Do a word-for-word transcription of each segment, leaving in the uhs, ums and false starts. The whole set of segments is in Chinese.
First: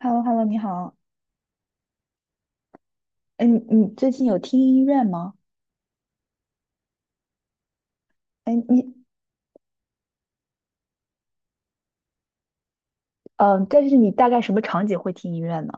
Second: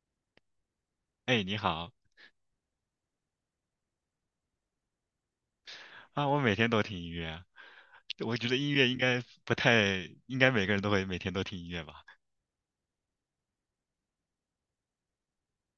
h e l l o h e l l o 你好。哎，你好哎，你你最近有听音乐吗？啊！我每天都听音乐，我觉哎，得音乐你应该不太，应该每个人都会每天都听音乐吧。嗯、呃但是你大概什么场景会听音乐呢？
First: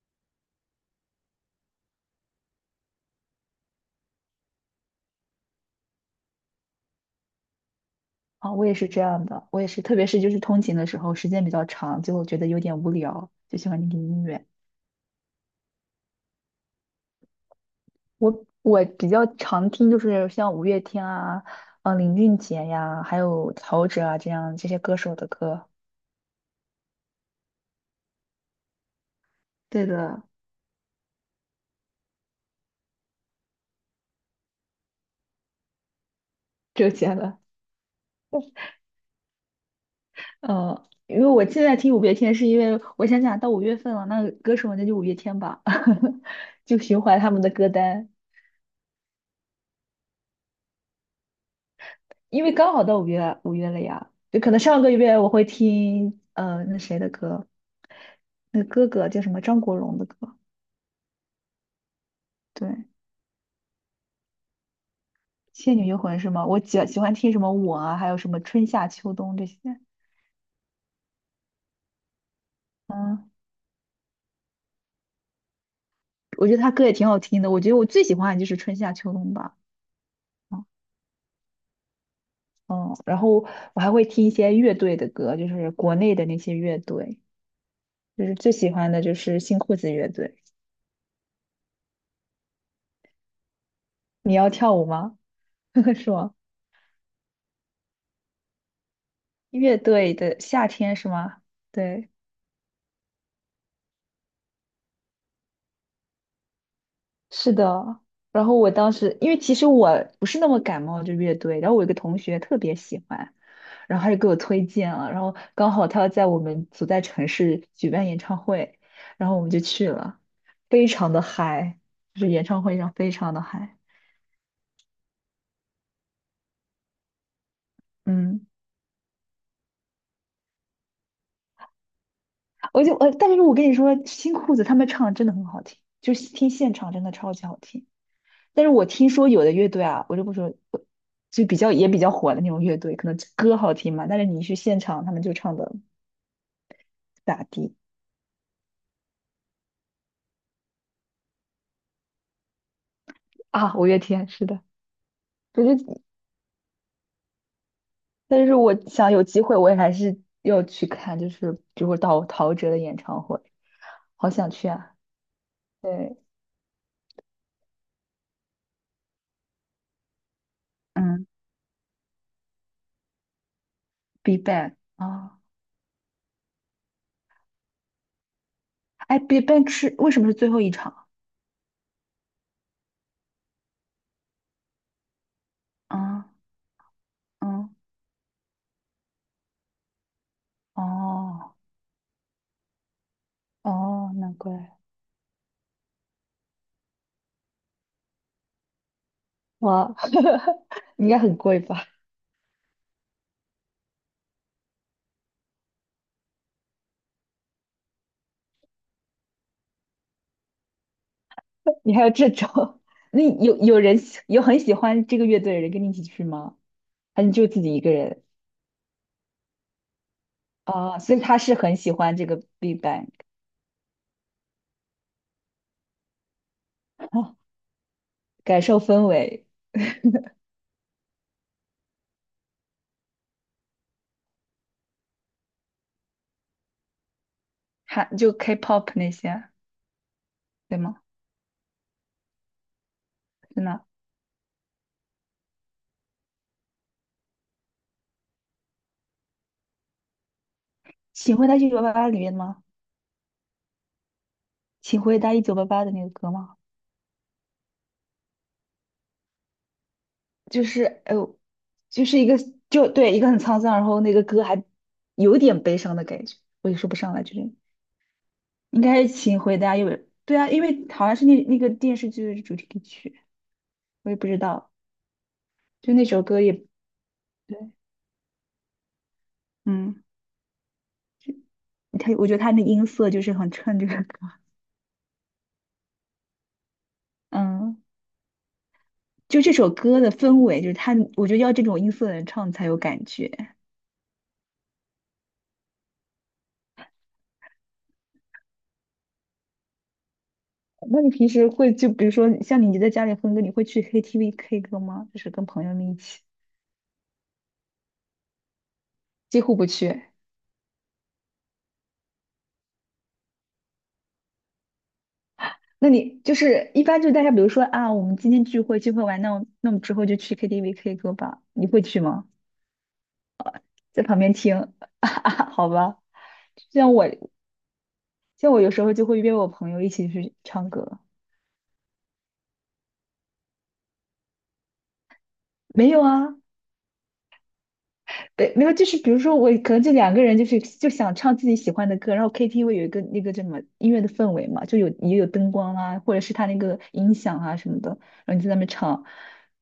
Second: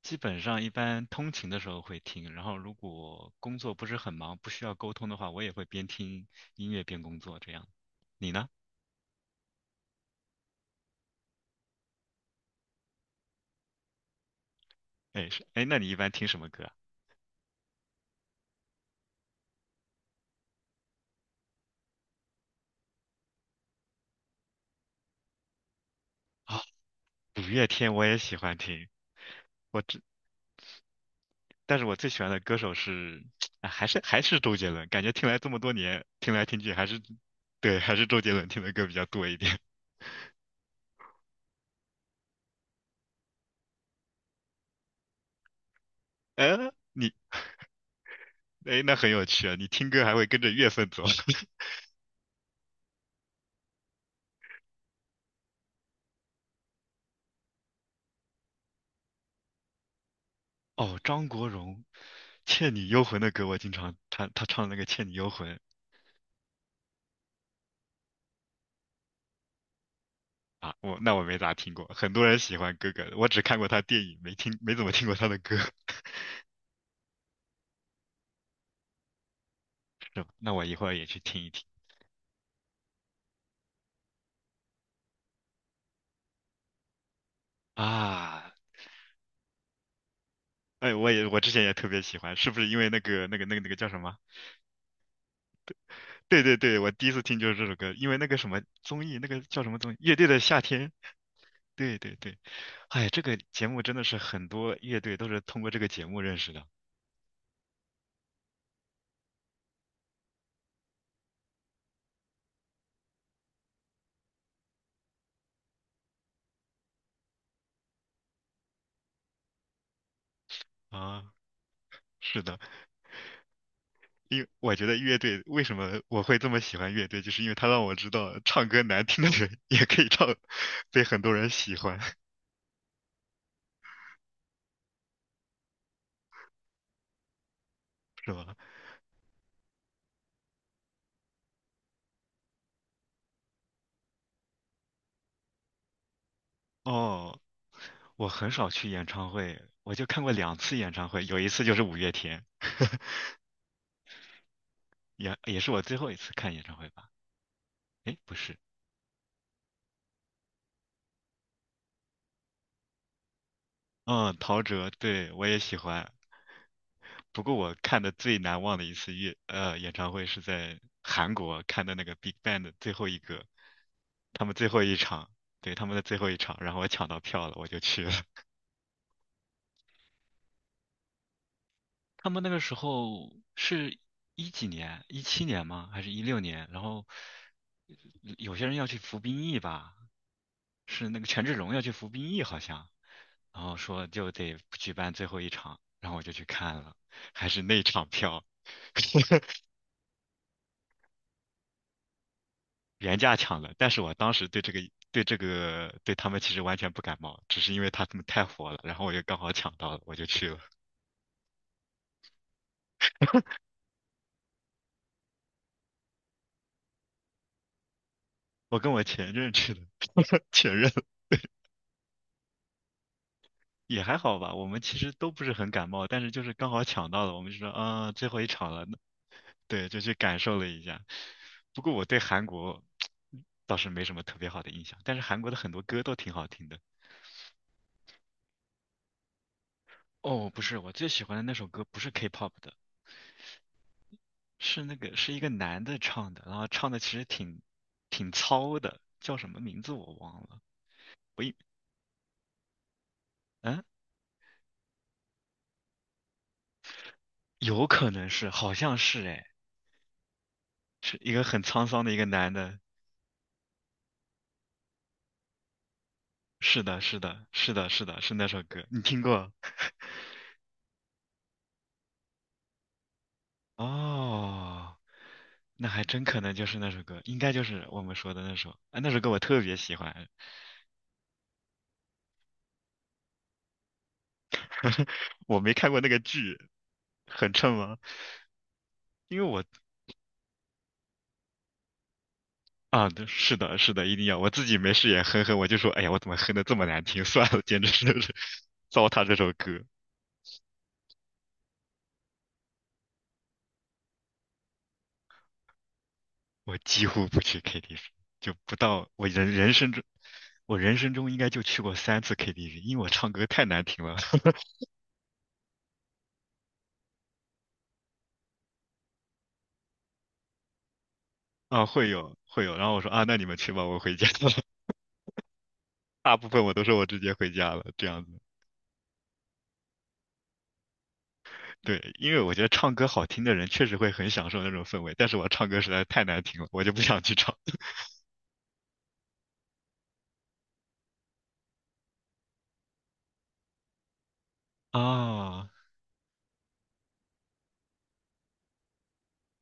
基本上一般通勤的时候会听，然后如果工作不是很忙，不需要沟通的话，我也会边听音乐边工作这样。你呢？啊、我也是这样的，我也是，特别是就是通勤的时候，时间比较长，就觉得有点无聊，就喜欢听听音乐。哎，是，哎，那你一般听什么歌啊？我我比较常听就是像五月天啊，嗯、林俊杰呀，还有陶喆啊这样这些歌手的歌。啊，五月天我也喜欢听，我对只，的，但是我最喜欢的歌手是，啊还是还是周杰伦，感觉听来这么多年，听来听去还周是，杰伦。对，还是周杰伦听的歌比较多一点。呃，因为我现在听五月天，是因为我想想到五月份了，那歌手那就五月天吧，呃，就循你环他们的歌单，哎，那很有趣啊！你听歌还会跟着乐份走。因为刚好到五月五月了呀，就可能上个月我会听呃那谁的歌，那哥哥叫什么张国荣的歌，哦，张国荣，《倩女对，幽魂》的歌我经常，他他唱的那个《倩女幽魂》《倩女幽魂》是吗？我喜喜欢听什么我啊，还有什么春夏秋冬这些，啊，我那我没咋听过。很多人喜欢哥哥，我嗯，只看过他电影，没听没怎么听过他的歌，我觉得他歌也挺好听的，我觉得我最喜欢的就是春夏秋冬吧。是吧？那我嗯，一会儿也去听一听嗯然后我还会听一些乐队的歌，就是国内的那些乐队。就是啊。最喜欢的就是新裤子乐队。哎，我也我之前也特别喜欢，是不是因为那个那个那个那个叫什么？你要跳舞吗？是吗？对对对，我第一次听就是这首歌，因为那个什么综艺，那个叫什乐么综艺，队《乐队的的夏夏天》。天是吗？对对，对对，哎，这个节目真的是很多乐队都是通过这个节目认识的。是的。然后我当时，因为其实我不是那么感冒这乐队，然后我有个同学特别喜欢，然后他就给我推荐了，然后刚好他要在我们所在城市举办演唱会，然后我们就去了，非常的啊，嗨，就是是演的，唱会上非常的嗨。因为我觉得乐队为什么我会这么喜欢乐队，就是因为他让我知道嗯，唱歌难听的人 也可以唱，被很多人喜欢，我就呃，但是我跟你说，新裤子他们唱得真的很好听，就是听现场真的超级好听。是吧？但是我听说有的乐队啊，我就不说，就比较也比较火的那种乐队，可能歌好听嘛，但是你去现场，他们就唱的不哦，咋地我很少去演唱会，我就看过两次演唱会，有一次就是五月天，啊。五月天是的，也也可是是我最后一次看演唱会吧？诶，不但是是，我想有机会，我也还是要去看，就是比如说陶陶喆的演唱会，好嗯，想陶去喆，啊。对，我也喜欢，对，不过我看的最难忘的一次乐呃演唱会是在嗯 韩国看的那个 Big Bang 的最后一个，b e 他 b 们最 a c k 后一场，啊，对，他们的最后一场，然后我抢到票了，我就去了。哎 b e b a c k 是为什么是最后一场他们那个时候是一几年，一七年吗？还是一啊？六年？然后嗯，有些人要去服兵役吧，是那个权志哦龙要去服兵役好像，然后说哦，就难得怪举办最后一场，然后我就去看了，还是那场票，哇，应该很贵吧？原价抢的，但是我当时对这个对这个对他们其实完全不感冒，只是因为他们太火了，然后我就刚好抢到了，我就去了。你还有这种？那有有人喜有很喜欢这个乐队的人跟你一起去吗？还是就自己一个人？我跟我前任去的，前任啊、所以他是很喜欢这个 Big Bang，也还好吧，我们其实都不是很感冒，但是就是刚好抢到了，我们就说啊，最后一感场受了，氛围，对，就去感受了一下。不过我对韩国倒是没什么特别好的印象，但是韩国的很多歌都挺好听的。还就 K-pop 那些，哦，不是，对我吗？最喜欢的那首歌不是 K-pop 的，真的，是那个是一个男的唱的，然后唱的其实挺挺糙的，叫什么名字我忘了。《请我回一答一九八八》里面的吗？嗯，《请回答一九八八》的那个歌吗？有可能是，好像是哎，就是哎是一呦，个很沧桑就的一是个一个男的。就对一个很沧桑，然后那个歌还有点悲伤的感觉，我也是说不的，上是来，就的，是是的，是的，是那首应歌，你该是听请过？回答，因为对啊，因为好像是那那个电视剧的主题曲。我也不知道，哦，那就还那首真可歌也能就是那首歌，应该就对，是我们说的那首。啊，那首歌我特别喜嗯，欢，他我觉得他那音色就是很衬这个歌 我没看过那个剧，很衬嗯，吗？因就为这我首歌的氛围，就是他，我觉得要这种音色的人唱才有感啊，对，觉。是的，是的，一定要。我自己没事也哼哼，我就说，哎呀，我怎么哼的这么难听？算了，简直是 糟蹋这首歌。那你平时会就比如说像你在家里哼歌，你会去 K T V K 歌吗？就是跟朋友们一起，我几乎不去 K T V，就不到我几人乎不人生中，去。我人生中应该就去过三次 K T V，因为我唱歌太难听了。那你就是一般就是大家比如说啊，我们今天聚会聚会完，那我那我们之后就去 K T V K 歌吧，你会啊，去会吗？有会有，然后我说啊，那你们去吧，我在回旁家边了。听，好吧。大部分我都像说我我直接回家了，这样子。像我有时候就会约我朋友一起去唱歌。对，因为我觉得唱歌好听的人确实会很享受那种氛围，但是我唱歌实没有在太啊，难听了，我就不想去唱。对，没有，就是比如说我可能就两个人，就是就想唱自己喜欢的歌，然后 K T V 有一个那个叫什么音乐的氛围嘛，就有 也有灯啊，光啊，或者是他那个音响啊什么的，然后你就在那边唱，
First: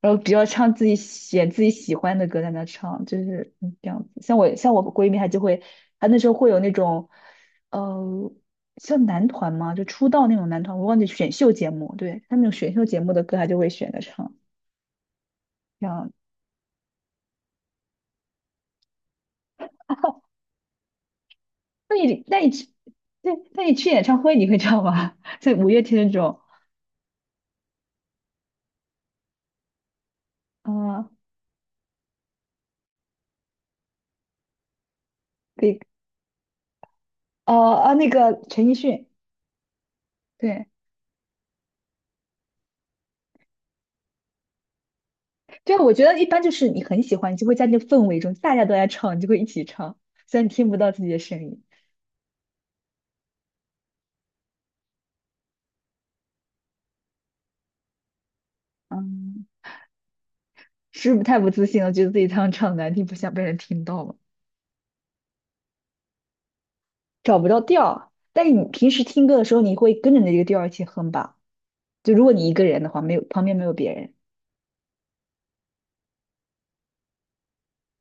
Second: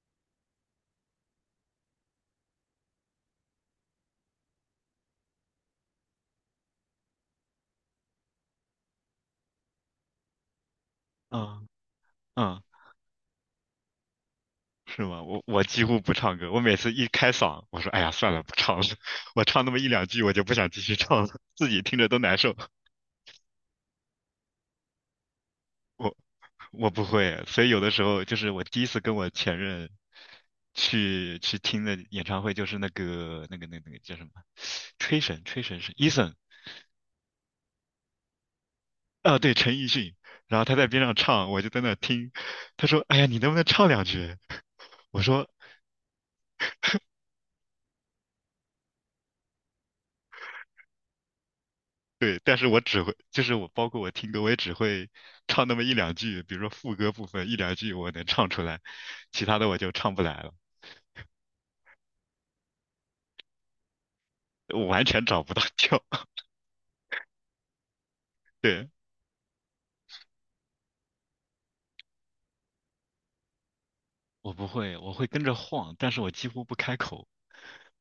然后比较唱自己选自己喜欢的歌在那唱，就是嗯这样子。像我像我闺蜜，她就会，她那时候会有那种，呃，像男团嘛，就出道那种男团，我忘记选秀嗯节目，对，他那种嗯。选秀节目的歌，她就会选着唱。是吗？我我几这乎样，不唱歌，我每次一开嗓，我说哎呀算了，不唱了，我唱那么一两 句，我就不想继续唱了，自己那听着都你难那你受。去，对，那你去演唱会你会唱吗？在五月天那我种，我不会，所以有的时候就是我第一次跟我前任啊、去去听的演唱会，就是那个那个那个那个叫什么，吹神吹可以，神是 Eason 哦啊，那个陈奕迅，啊，对，陈奕迅，然后对他在边上唱，我就在那听，他说哎呀你能不能唱两句？我说对，我觉得一般就是你很喜欢，你就会在那个氛围中，大家都在唱，你就会一起唱，虽然你听不到自己的声音，对，但是我只会，就是我包括我听歌，我也只会 唱那么一两句，比如说副歌部分一两句我能唱出来，其嗯，他的我就唱不来了，是不是太不自信了？觉得自己唱唱难听，不想被人听到吗？我完全找不到调。找不到调儿。但是你对，平时听歌的时候，你会跟着那个调儿一起哼吧？就如果你一个人的话，没有旁边没有别人，我不会，我会跟着晃，但是我几乎不开口。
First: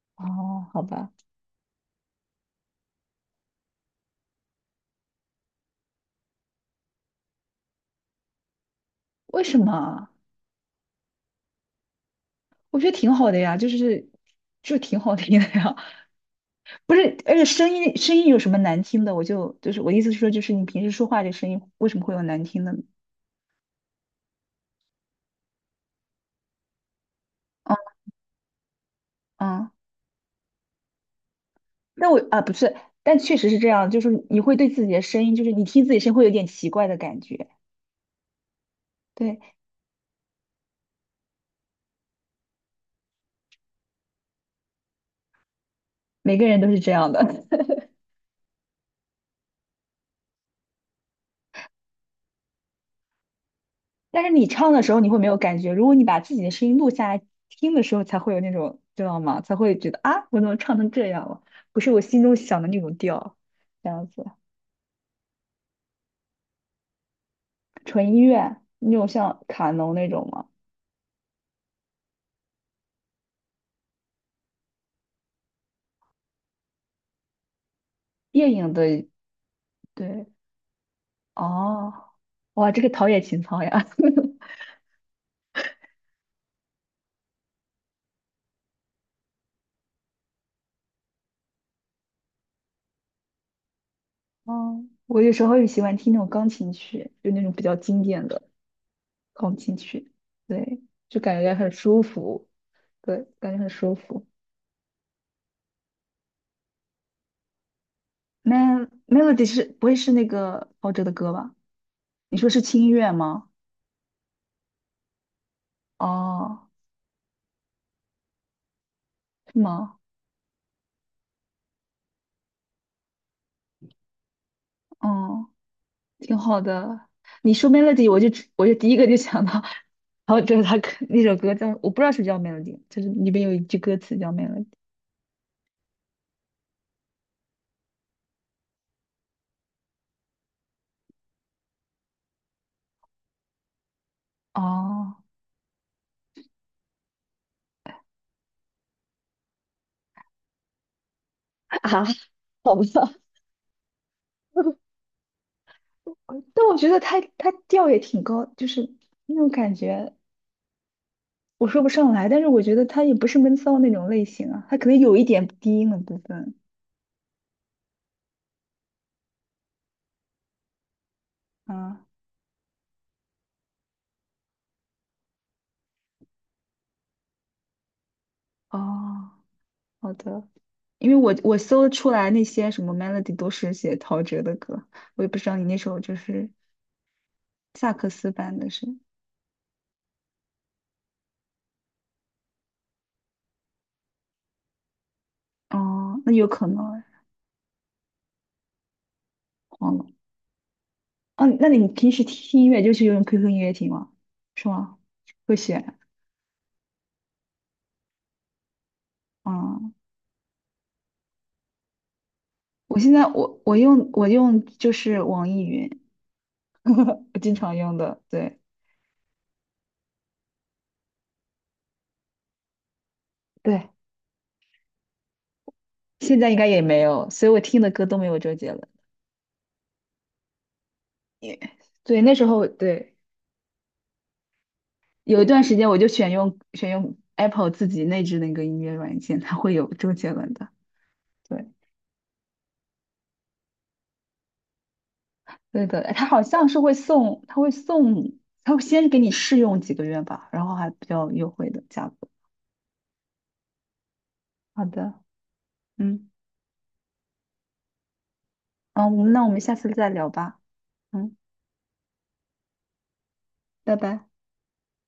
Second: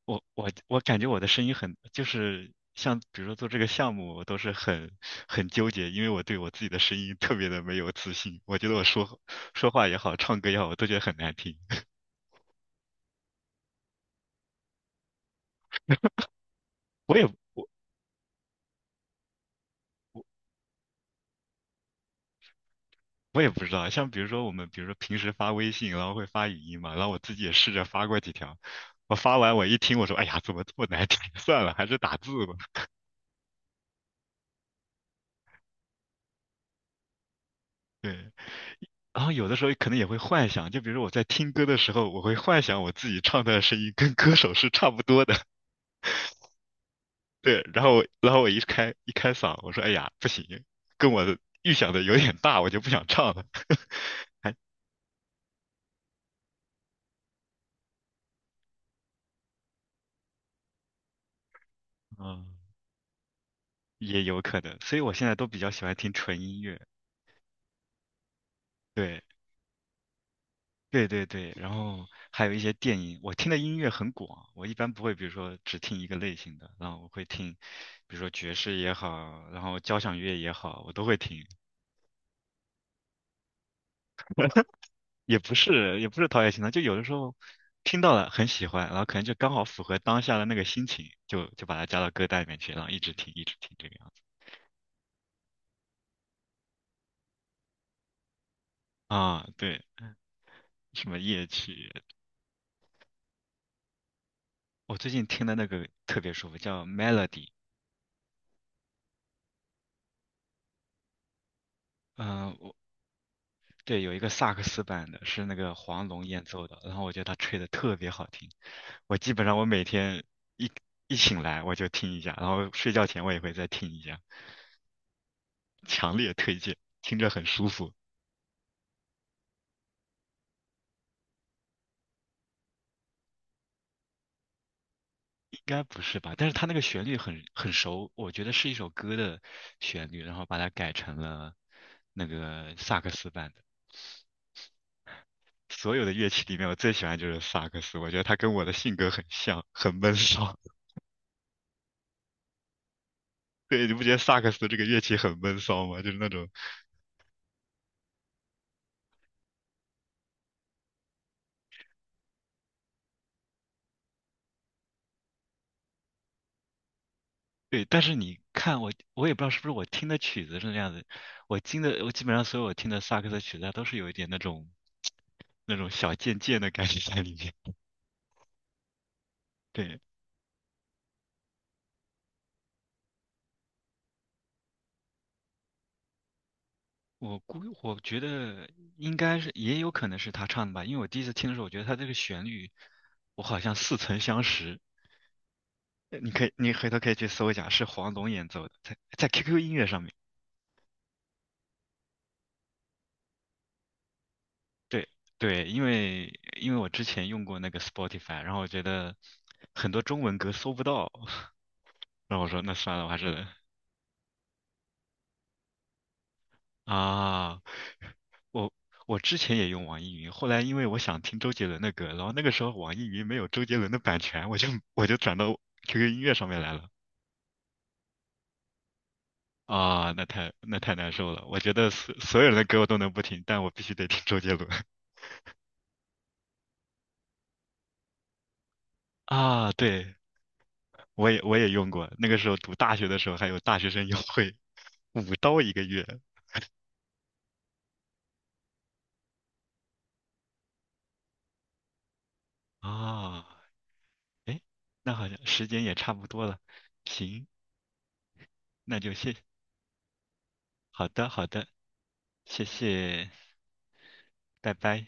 我我哦，我好感觉吧，我的声音很，就是像比如说做这个项目，我都是很很纠结，因为我对我自己的声音特别的没有自信，我觉得我说为什说么话也啊？好，唱歌也好，我都觉得很难听。我觉得挺好的呀，就是就挺好听的呀，不是，我也而且我声音声音有什么难听的？我就就是我意思是说，就是你平时说话这声音为什么会有难听的我也不知道，像比如说我们，比如说平时发微信，然后会发语音嘛，然后我自己也试啊着发过几条，我发完我啊！一听，我说，哎呀，怎么这么难听？算了，还是那打我啊字吧。不是，但确实是这样，就是你会对自己的声音，就是你听自己声音会有点奇怪的感觉，对，然后对，有的时候可能也会幻想，就比如说我在听歌的时候，我会幻想我自己唱的声音跟歌手是差不多的。每个人都是这样的。对，然后我然后我一开一开嗓，我说，哎呀，不行，跟我的预想的有点大，我就不想唱了。但是你唱的时候你会没有感觉，如果你把自己的声音录下来听的时候，才会有那种知道吗？才会觉得啊，我怎么唱成这样了？不是我心中嗯，想的那种调，这样也子。有可能，所以我现在都比较喜欢听纯音乐。纯音乐那种对。像卡农那种吗？对对对，然后还有一些电影，我听的音乐很广，我一般不会，比如说只听一个类型的，然后我会听，比如说电爵影士也的，好，然后交响对，乐也好，我都会听，哦，哇，这个陶冶情操呀！也不是也不是陶冶情操，就有的时候听到了很喜欢，然后可能就刚好符合当下的那个心情，就就把它加到歌单里面去，然后一直听一直听这个样子。哦，我有时候也喜欢听那种钢琴曲，就那种比较经典的啊，钢琴对，曲，对，什么就感夜觉很曲，舒服，对，感觉很舒服。我最近听的那个特别舒服，叫 Melody。那 Melody 是不会是那个陶喆的歌吧？你说嗯、是轻音乐吗？对，有一个萨克斯版的，是那个黄龙演奏哦，的，然后我觉得他吹的特别好听。我基本上是我每吗？天一一醒来我就听一下，然后睡觉前我也会再听一下，哦。强烈挺推好荐，的。听着很你舒说 服。melody，我就只我就第一个就想到，然后就是他可那首歌叫，我不知道是不是叫 melody，就是里边有一句歌词叫 melody。应该不是吧？但是他那个旋律很很熟，我觉得是一首歌的旋律，然后把它改成了那个萨克斯版的。哦 所有的乐器里面，我最喜欢就是萨克斯，我觉得他跟我的性格很像，很闷骚。啊，好吧，对，你不觉得萨克斯这个乐器很闷骚吗？就是那种但我觉得他他调也挺高，就是那种感觉我说不上来，但是我觉得他也不是闷骚那种类型啊，他可能有一点低音的部分。对，但是你看我，我也不知道是不是我听的曲子是那样子，我听的嗯，我基本上所有我听的萨克斯曲子，它都是有一点那种那种小贱贱的感觉在里面。哦，对，好的，因为我我搜出来那些什么 melody 都是写陶喆的歌，我也不知道你那首就是我估萨我克觉斯版得的是。应该是也有可能是他唱的吧，因为我第一次听的时候，我觉得他这个旋律我好像似曾相识。呃哦，你那可有以可你回能头哎可以去搜一下，是黄龙演奏的，在在 Q Q 音乐忘上了。面。哦，那你平时听音乐就是用 Q Q 音乐听吗？是吗？对会对，因选？为因为我之前用过那个 Spotify，然后我觉得很嗯，多中文歌搜不到。然后我说那算我了，我现还在是我我用我用就是网易云，我经啊，常用的。对我我之前也用网易云，后来因为我想听周杰伦的歌，然后那个时候网易云没有周杰对，伦的版权，我就我就转到 Q Q 音乐现上在应面该来也了。没有，所以我听的歌都没有周杰伦。啊，那太那太难受了。我也觉得所对，那所时有人的候歌我都能对，不听，但我必须得听周杰伦。有一段时间我就选用选用 Apple 自己内置那个音乐软件，它啊，会有周对，杰伦的。我也我对，也用过，那个时候读大学的时候还有大学生优惠，五刀一个对的，月。哎他好像是会送，他会送，他会先给你试用几个月吧，然后还比较优惠的价格。啊，哎，好那的，好像时间也差不嗯，多了，行，那嗯，我就们谢，那我们下次再聊吧，好的嗯，好的。谢谢，拜拜。拜拜。